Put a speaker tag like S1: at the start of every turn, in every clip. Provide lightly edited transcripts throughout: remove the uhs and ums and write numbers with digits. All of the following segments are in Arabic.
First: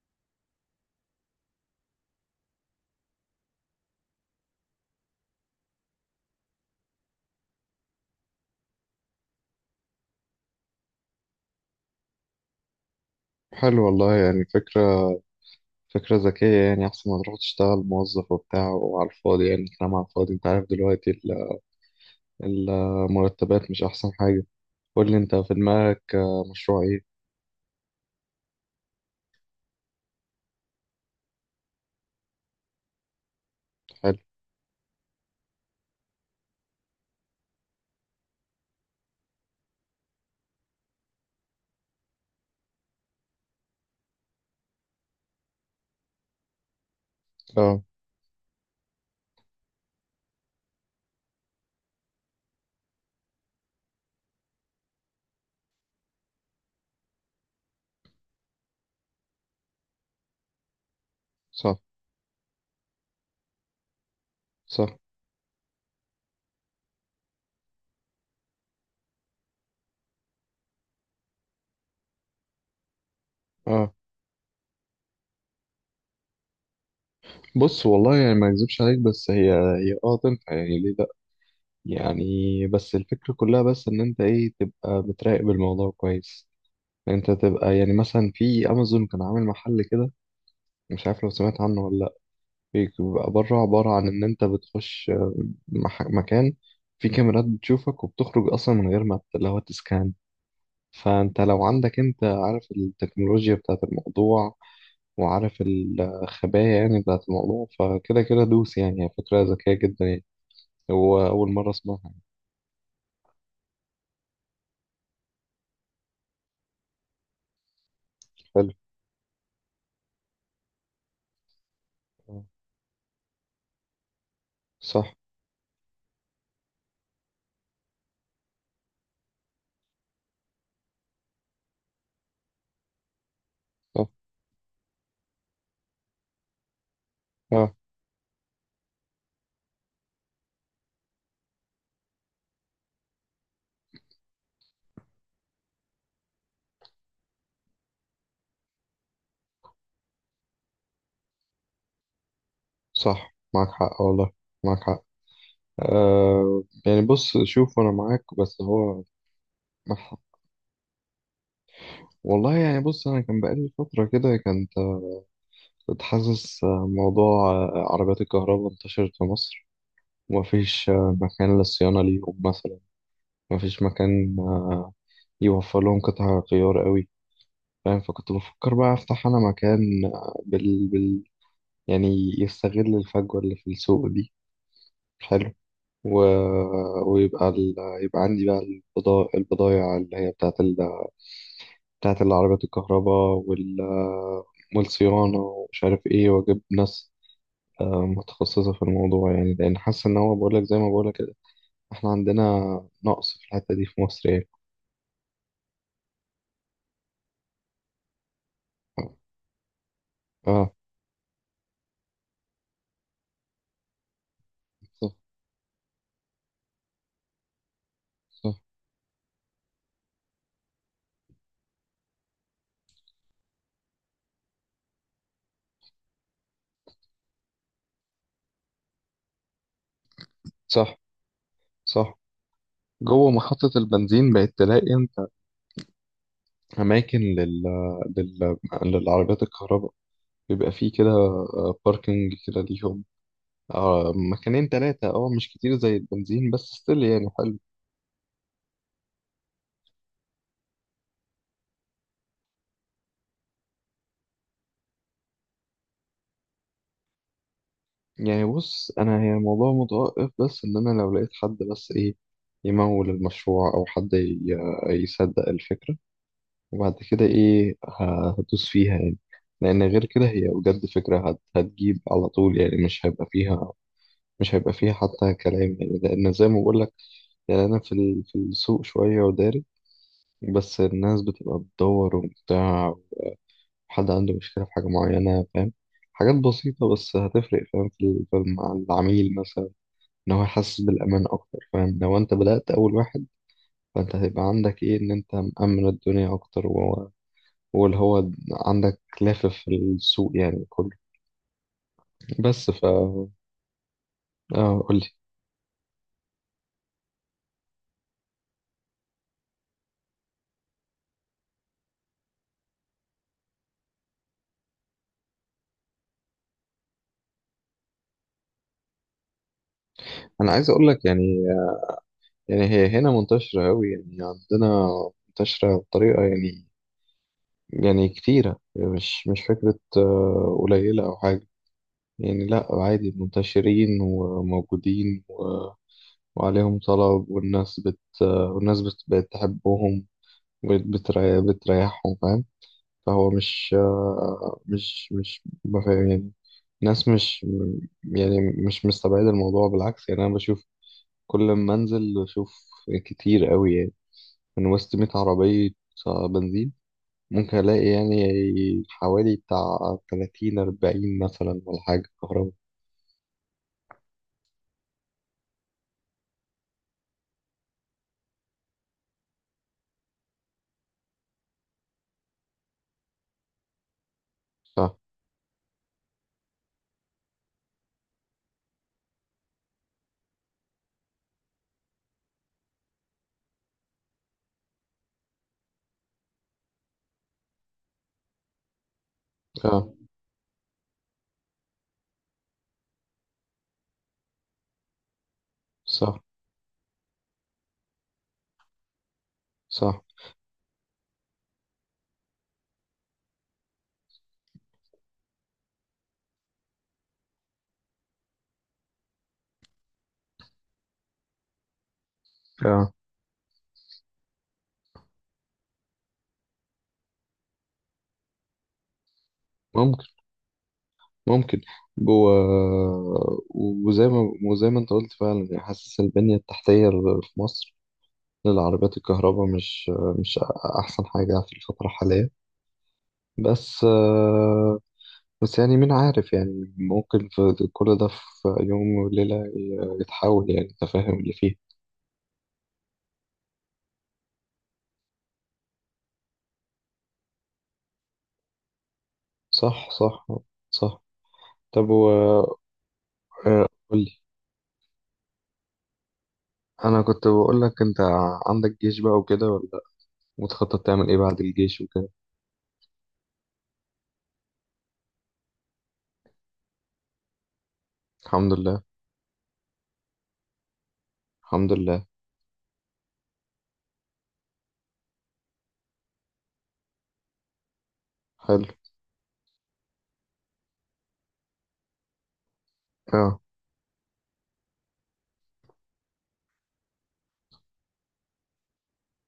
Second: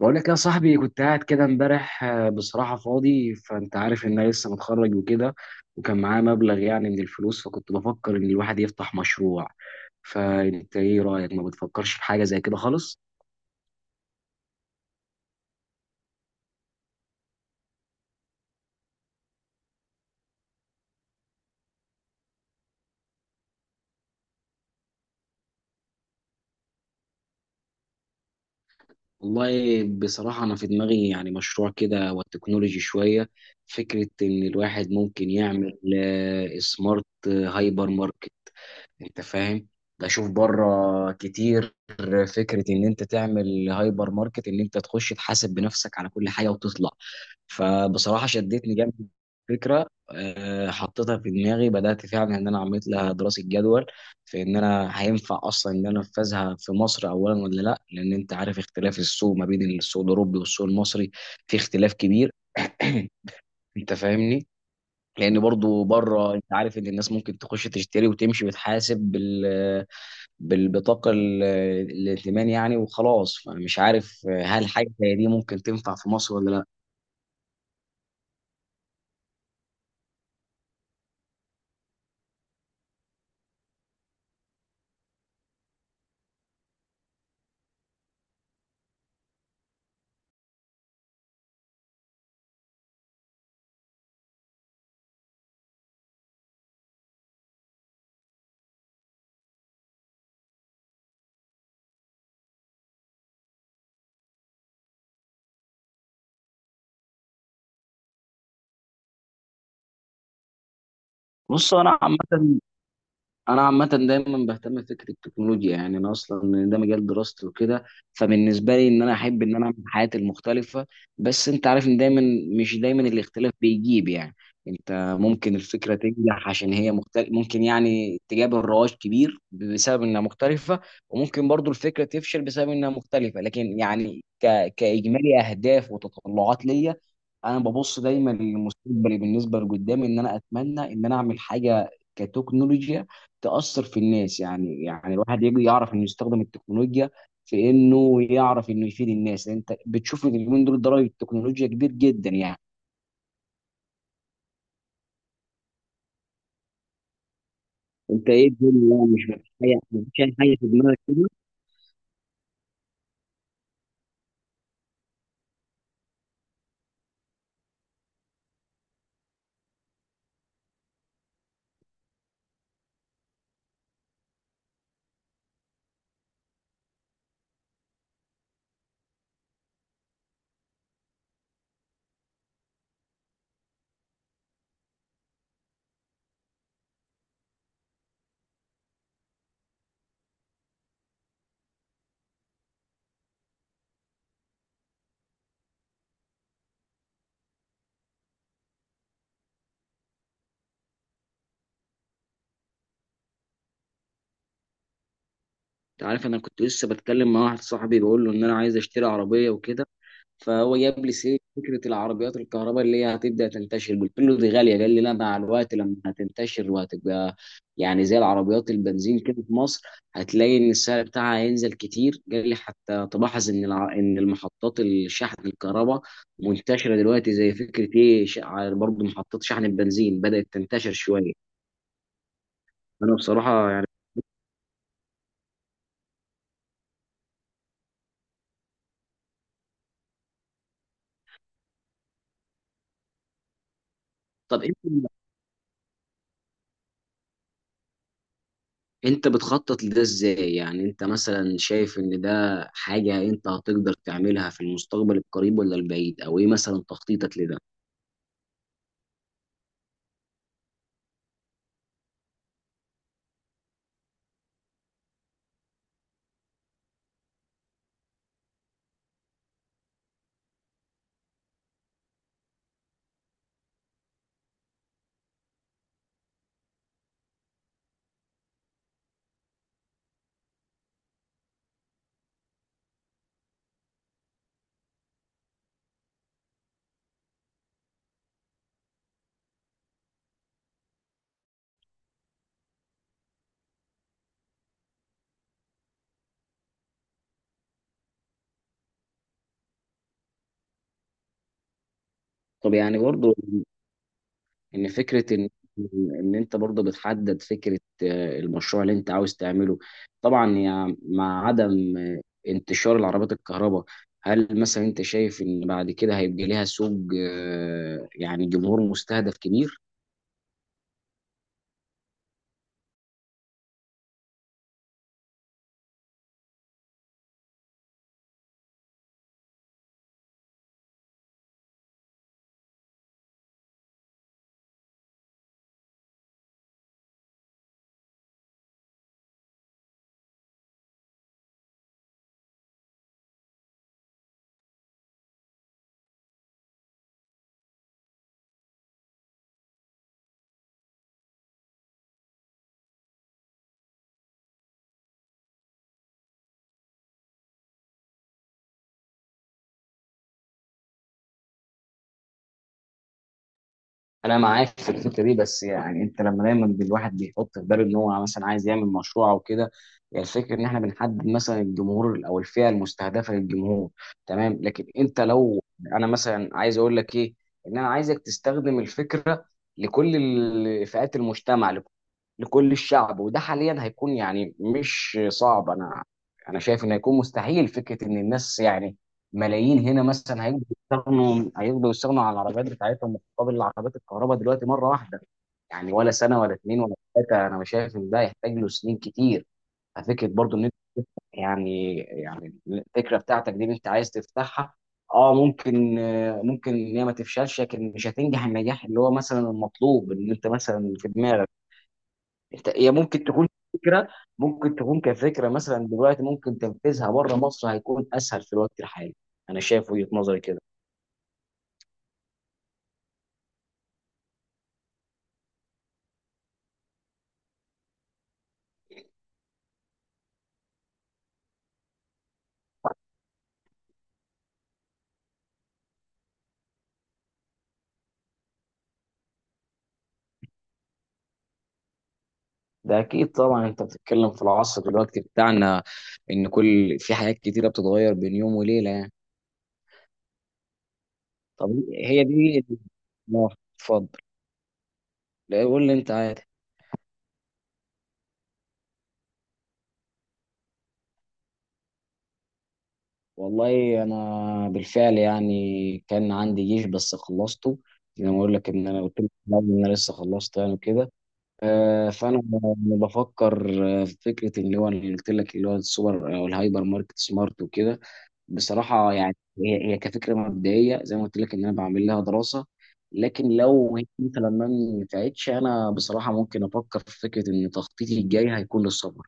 S1: بقول لك يا صاحبي، كنت قاعد كده امبارح. بصراحة فاضي، فانت عارف ان انا لسه متخرج وكده، وكان معايا مبلغ يعني من الفلوس، فكنت بفكر ان الواحد يفتح مشروع. فانت ايه رأيك؟ ما بتفكرش في حاجة زي كده خالص؟
S2: حلو، والله يعني فكرة ذكية، يعني أحسن ما تروح تشتغل موظف وبتاع وعلى الفاضي. يعني كلام على الفاضي، أنت عارف دلوقتي المرتبات مش أحسن حاجة. قول لي أنت في دماغك، مشروع إيه؟
S1: والله بصراحة انا في دماغي يعني مشروع كده والتكنولوجي شوية. فكرة
S2: حلو.
S1: ان الواحد ممكن يعمل سمارت هايبر ماركت. انت فاهم؟ بشوف بره كتير، فكره ان انت تعمل هايبر ماركت، ان انت تخش تحاسب بنفسك على كل حاجه وتطلع.
S2: أه.
S1: فبصراحه شدتني جامد الفكره. حطيتها في دماغي، بدات فعلا ان انا عملت لها دراسه جدول في ان انا هينفع اصلا ان انا انفذها في مصر اولا ولا لا، لان انت عارف اختلاف السوق ما بين السوق الاوروبي والسوق المصري. في
S2: صح،
S1: اختلاف كبير. انت فاهمني؟
S2: صح.
S1: لان برضو بره، انت عارف ان الناس ممكن تخش تشتري وتمشي وتحاسب بالبطاقة الائتمان يعني، وخلاص. فأنا مش
S2: أه،
S1: عارف هل حاجة زي دي ممكن تنفع في مصر ولا لا.
S2: بص والله يعني ما أكذبش عليك، بس هي تنفع. يعني ليه لأ؟ يعني بس الفكرة كلها، بس إن أنت تبقى بتراقب الموضوع كويس. أنت تبقى يعني مثلا في أمازون كان عامل محل كده، مش عارف لو سمعت عنه ولا لأ. بيبقى بره عبارة عن إن أنت بتخش مكان فيه كاميرات بتشوفك، وبتخرج أصلا من غير ما اللي هو تسكان. فأنت لو عندك، أنت عارف التكنولوجيا بتاعة الموضوع وعارف الخبايا يعني بتاعة الموضوع، فكده كده دوس. يعني هي فكرة ذكية جدا يعني، هو أول مرة
S1: بص أنا
S2: أسمعها يعني.
S1: عامة انا عامه دايما بهتم بفكره التكنولوجيا، يعني انا اصلا ده مجال دراستي وكده.
S2: حلو.
S1: فبالنسبه لي ان انا احب ان انا اعمل حياتي المختلفه. بس انت عارف ان
S2: آه،
S1: مش دايما الاختلاف بيجيب يعني.
S2: صح.
S1: انت ممكن الفكره تنجح عشان هي مختلف، ممكن يعني تجاب الرواج كبير بسبب انها مختلفه، وممكن برضو الفكره تفشل بسبب انها مختلفه. لكن
S2: صح.
S1: يعني كاجمالي اهداف وتطلعات ليا، انا
S2: آه.
S1: ببص دايما لمستقبلي، بالنسبه لقدامي ان انا اتمنى ان انا اعمل حاجه كتكنولوجيا تأثر في الناس. يعني الواحد يجي يعرف انه يستخدم التكنولوجيا في انه يعرف انه يفيد الناس. انت بتشوف إن اليومين دول ضرر التكنولوجيا كبير جدا يعني.
S2: صح، معاك حق والله. معاك حق. آه يعني بص شوف أنا معاك،
S1: انت ايه
S2: بس
S1: الدنيا؟
S2: هو
S1: يعني مش مفيش حاجه
S2: مح-
S1: مفيش اي حاجه في دماغك كده؟
S2: والله يعني بص أنا كان بقالي فترة كده كانت. حاسس موضوع عربيات الكهرباء انتشرت في مصر، ومفيش مكان للصيانة ليهم مثلا. مفيش مكان يوفر لهم قطع غيار قوي، فاهم؟ فكنت بفكر بقى أفتح أنا مكان يعني يستغل الفجوة اللي في السوق دي. حلو. و... ويبقى ال... يبقى عندي بقى البضايع اللي هي بتاعت بتاعت العربيات الكهرباء والصيانة، ومش عارف ايه، وأجيب ناس متخصصة في الموضوع، يعني لأن حاسة إن هو بقولك، زي ما بقولك كده إحنا عندنا نقص في الحتة دي في مصر يعني.
S1: انت عارف، انا كنت لسه بتكلم مع واحد صاحبي، بقول له ان انا عايز اشتري عربيه وكده،
S2: آه.
S1: فهو جاب لي سيره فكره العربيات الكهرباء اللي هي هتبدا تنتشر. قلت له دي غاليه، قال لي لا،
S2: صح.
S1: مع الوقت لما هتنتشر وهتبقى يعني زي
S2: صح.
S1: العربيات البنزين كده في مصر، هتلاقي ان السعر بتاعها هينزل كتير. قال لي حتى تلاحظ ان المحطات الشحن الكهرباء منتشره دلوقتي، زي فكره ايه برضه محطات شحن البنزين بدات تنتشر
S2: صح.
S1: شويه.
S2: صح.
S1: انا
S2: جوه محطة
S1: بصراحه يعني،
S2: البنزين بقت تلاقي أنت أماكن لل... للعربيات الكهرباء، بيبقى فيه كده باركينج كده ليهم، آه،
S1: طب
S2: مكانين
S1: انت
S2: تلاتة، أه مش كتير زي البنزين بس ستيل يعني حلو.
S1: انت بتخطط لده ازاي؟ يعني انت مثلا شايف ان ده حاجة انت هتقدر تعملها في المستقبل القريب ولا البعيد؟ او ايه مثلا تخطيطك لده؟
S2: يعني بص انا هي الموضوع متوقف، بس ان انا لو لقيت حد بس ايه يمول المشروع، او حد يصدق الفكرة، وبعد كده ايه هدوس فيها يعني. لان غير كده هي بجد فكرة هتجيب على طول يعني، مش هيبقى فيها. مش هيبقى فيها حتى كلام، يعني لان زي ما بقول لك، يعني انا في السوق شوية وداري، بس الناس بتبقى بتدور وبتاع، حد عنده مشكلة في حاجة معينة، فاهم؟ حاجات بسيطة بس هتفرق، فاهم؟ مع العميل مثلا، ان هو يحسس بالامان اكتر، فاهم؟ لو انت بدأت اول واحد، فانت هيبقى عندك ايه، ان انت مأمن الدنيا اكتر، وهو واللي هو عندك لافف في السوق يعني كله. بس
S1: طب
S2: ف
S1: يعني برضو ان
S2: قولي.
S1: فكرة، ان انت برضو بتحدد فكرة المشروع اللي انت عاوز تعمله. طبعا يعني مع عدم انتشار العربيات الكهرباء، هل مثلا انت شايف ان بعد كده هيبقى ليها سوق يعني جمهور مستهدف كبير؟
S2: انا عايز اقول لك يعني، يعني هي هنا منتشرة قوي يعني عندنا. منتشرة بطريقة يعني، يعني كتيرة، مش فكرة قليلة او حاجة يعني. لا عادي، منتشرين وموجودين وعليهم طلب، والناس بقت تحبهم، بتريحهم، فاهم؟ فهو مش مش ما فاهم يعني، ناس مش يعني، مش مستبعد الموضوع، بالعكس. يعني انا بشوف كل ما انزل بشوف كتير قوي يعني، من وسط 100 عربية بنزين ممكن الاقي يعني حوالي بتاع 30 40 مثلا ولا حاجة كهرباء.
S1: انا معاك في الفكره دي. بس يعني انت لما دايما الواحد بيحط في باله ان هو مثلا عايز يعمل مشروع او كده، يعني الفكره ان احنا بنحدد مثلا الجمهور او الفئه المستهدفه للجمهور، تمام. لكن
S2: صح.
S1: انت لو، انا مثلا عايز اقول لك ايه، ان انا عايزك تستخدم الفكره لكل فئات المجتمع، لكل الشعب. وده حاليا هيكون يعني مش صعب. انا شايف انه هيكون مستحيل. فكره ان الناس يعني ملايين
S2: صح.
S1: هنا مثلا هيقدروا يستغنوا، عن العربيات بتاعتهم مقابل العربيات الكهرباء دلوقتي مره واحده. يعني ولا
S2: صح.
S1: سنه ولا اتنين ولا ثلاثه. انا مش شايف ان ده يحتاج له سنين كتير.
S2: صح.
S1: ففكره برضو ان انت، يعني الفكره بتاعتك دي اللي انت عايز تفتحها، اه ممكن، ممكن ان هي ما تفشلش، لكن مش هتنجح النجاح اللي هو مثلا المطلوب ان انت مثلا في دماغك. انت، هي
S2: آه.
S1: فكره ممكن تكون كفكره مثلا دلوقتي. ممكن تنفيذها بره مصر هيكون اسهل في الوقت الحالي. انا شايف
S2: ممكن.
S1: وجهه نظري كده.
S2: ممكن. جوه. وزي ما انت قلت فعلا يعني، حاسس البنية التحتية في مصر للعربيات الكهرباء مش أحسن حاجة في الفترة الحالية. بس بس يعني مين عارف يعني، ممكن في كل ده في يوم وليلة يتحول، يعني انت فاهم اللي فيه.
S1: ده اكيد طبعا، انت بتتكلم في العصر دلوقتي بتاعنا، ان كل، في حاجات كتيره بتتغير بين يوم وليله يعني.
S2: صح. صح. صح.
S1: طب
S2: طب و
S1: هي دي اه، اتفضل.
S2: قولي.
S1: لا قول لي انت، عادي.
S2: أنا كنت بقول لك أنت عندك جيش بقى وكده ولا لأ؟ متخطط تعمل إيه بعد الجيش وكده؟
S1: والله انا بالفعل يعني كان عندي جيش بس خلصته، زي ما
S2: الحمد
S1: اقول لك
S2: لله.
S1: ان انا قلت لك في الأول ان انا لسه خلصت يعني كده.
S2: الحمد لله.
S1: فانا بفكر في فكره اللي هو اللي قلت لك، اللي هو السوبر او الهايبر ماركت سمارت وكده.
S2: حلو.
S1: بصراحه يعني هي كفكره مبدئيه زي ما قلت لك ان انا بعمل لها دراسه.
S2: اه.
S1: لكن لو هي مثلا ما نفعتش، انا بصراحه ممكن افكر في فكره ان تخطيطي الجاي هيكون للسفر.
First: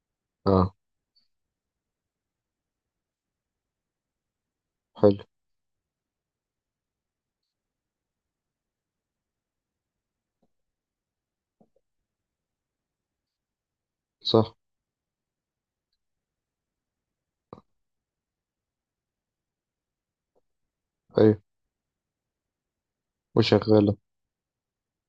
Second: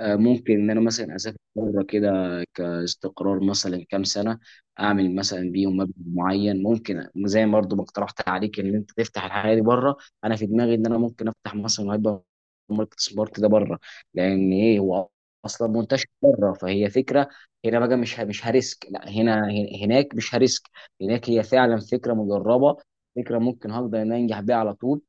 S1: ممكن ان
S2: اه.
S1: انا مثلا اسافر بره كده كاستقرار مثلا كام سنه، اعمل
S2: حلو.
S1: مثلا بيهم مبلغ معين. ممكن زي ما برضه ما اقترحت عليك ان انت تفتح الحاجه دي بره، انا في دماغي ان انا ممكن افتح مثلا هايبر ماركت سبارت ده بره. لان
S2: صح.
S1: ايه، هو اصلا منتشر بره. فهي فكره هنا بقى، مش هريسك. لا، هنا، هناك مش هريسك. هناك
S2: ايوه.
S1: هي فعلا فكره مجربه، فكره ممكن
S2: وشغالة.
S1: هقدر ان أنا انجح بيها على طول،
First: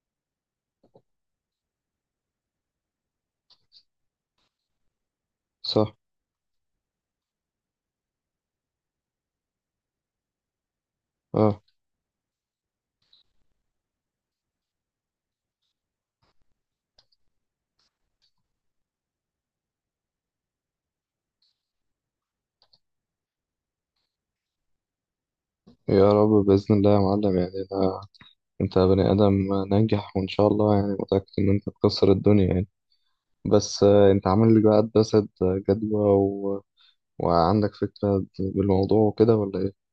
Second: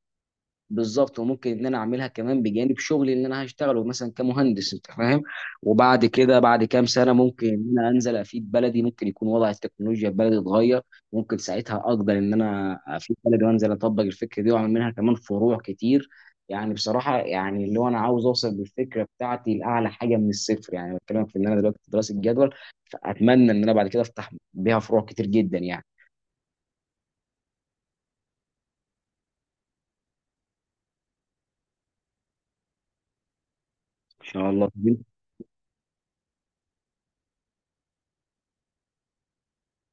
S1: بالظبط. وممكن ان انا اعملها كمان بجانب شغلي اللي انا هشتغله مثلا كمهندس. انت فاهم؟
S2: صح.
S1: وبعد كده بعد كام سنه ممكن ان انا انزل افيد بلدي، ممكن يكون وضع التكنولوجيا في بلدي اتغير. ممكن
S2: اه.
S1: ساعتها اقدر ان انا افيد بلدي وانزل اطبق الفكره دي، واعمل منها كمان فروع كتير. يعني بصراحه يعني اللي هو، انا عاوز اوصل بالفكره بتاعتي لاعلى حاجه من الصفر. يعني بتكلم في ان انا دلوقتي في دراسه جدول، فاتمنى ان انا بعد كده افتح بيها فروع كتير جدا يعني،
S2: يا رب بإذن الله يا معلم، يعني أنا أنت بني آدم ناجح، وإن شاء الله يعني متأكد إن أنت تكسر الدنيا يعني. بس
S1: ان
S2: أنت
S1: شاء
S2: عامل لك
S1: الله.
S2: بقى دراسة جدوى وعندك فكرة بالموضوع وكده، ولا إيه؟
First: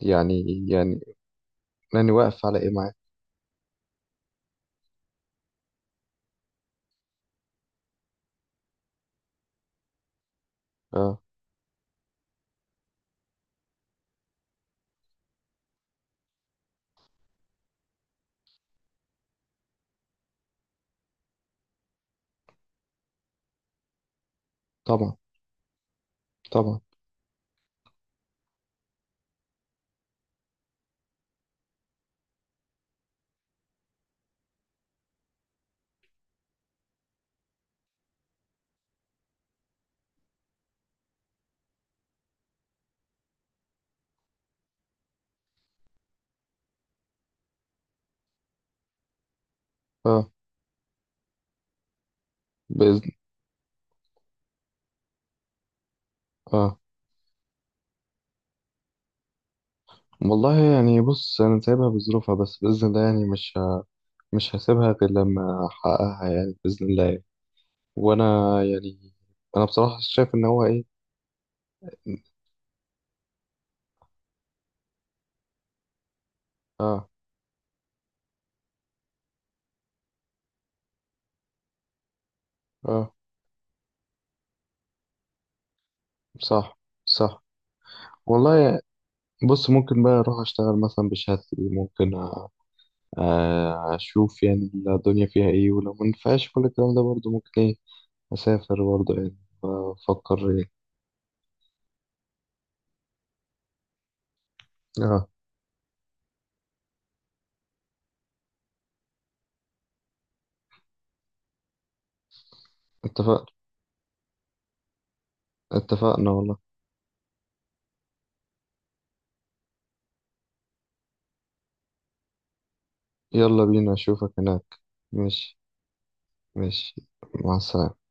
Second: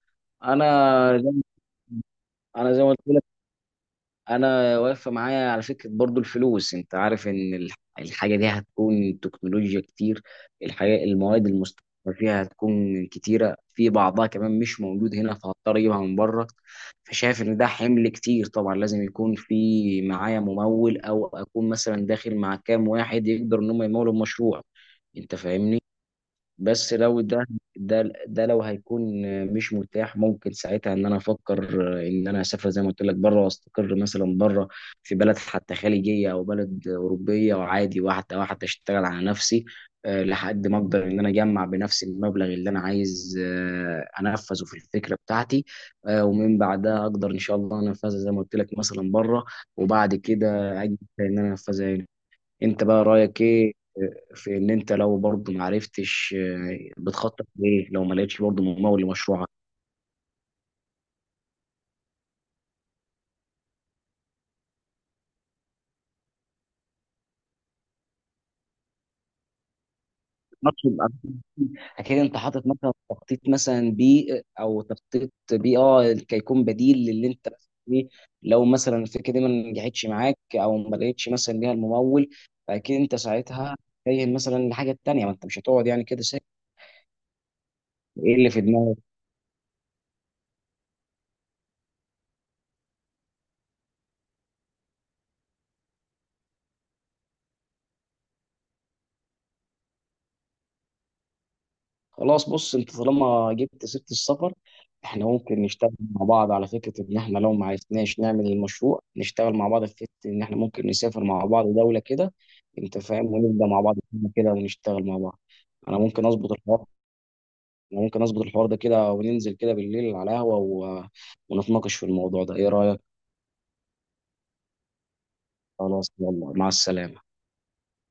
S2: يعني
S1: انا
S2: يعني
S1: زي
S2: يعني واقف على إيه
S1: انا زي ما
S2: معاك؟
S1: قلت، انا واقفه معايا على فكره برضو الفلوس. انت عارف ان الحاجه دي هتكون تكنولوجيا كتير. الحاجه،
S2: اه.
S1: المواد المستخدمه فيها هتكون كتيره، في بعضها كمان مش موجود هنا فهضطر اجيبها من بره. فشايف ان ده حمل كتير. طبعا لازم يكون في معايا ممول، او اكون مثلا داخل مع كام واحد يقدر ان هم يمولوا المشروع.
S2: طبعا.
S1: انت فاهمني؟
S2: طبعا.
S1: بس لو ده لو هيكون مش متاح، ممكن ساعتها ان انا افكر ان انا اسافر زي ما قلت لك بره، واستقر مثلا بره في بلد حتى خليجيه او بلد اوروبيه. وعادي واحده واحده اشتغل على نفسي، لحد ما اقدر ان انا اجمع بنفسي المبلغ اللي انا عايز انفذه في الفكره بتاعتي. ومن بعدها اقدر ان شاء الله انفذها زي ما قلت لك مثلا بره، وبعد
S2: اه.
S1: كده اجي ان انا انفذها هنا. انت بقى
S2: بإذن.
S1: رايك ايه في ان انت، لو برضه ما عرفتش،
S2: اه.
S1: بتخطط ليه لو ما لقيتش برضه ممول لمشروعك؟
S2: والله يعني بص أنا سايبها بظروفها، بس بإذن الله يعني مش هسيبها غير لما أحققها، يعني بإذن الله يعني. وانا يعني انا بصراحة شايف ان هو ايه.
S1: مطلوب اكيد انت حاطط مثلا تخطيط مثلا بي، او تخطيط بي كيكون بديل
S2: اه.
S1: للي انت فيه، لو مثلا الفكره دي ما نجحتش معاك او ما لقيتش مثلا ليها الممول. فاكيد
S2: اه.
S1: انت ساعتها تتجه مثلا لحاجه تانيه. ما انت مش هتقعد يعني كده ساكت.
S2: صح. صح.
S1: ايه اللي في
S2: والله
S1: دماغك؟
S2: بص، ممكن بقى اروح اشتغل مثلا بشهادتي، ممكن اشوف يعني الدنيا فيها ايه، ولو ما نفعش كل الكلام ده برضه ممكن ايه اسافر برضه يعني، افكر ايه.
S1: خلاص، بص انت طالما جبت سيره السفر، احنا
S2: اه.
S1: ممكن نشتغل مع بعض. على فكره ان احنا لو ما عرفناش نعمل المشروع، نشتغل مع بعض في فكره ان احنا ممكن نسافر مع بعض دوله كده. انت فاهم؟
S2: اتفق.
S1: ونبدا مع بعض كده ونشتغل مع بعض. انا ممكن
S2: اتفقنا
S1: اظبط
S2: والله.
S1: الحوار انا ممكن اظبط الحوار ده كده، وننزل كده بالليل على قهوه ونتناقش في الموضوع ده. ايه رايك؟
S2: يلا بينا، اشوفك هناك. ماشي.
S1: خلاص، يلا، مع
S2: ماشي،
S1: السلامه.
S2: مع السلامة.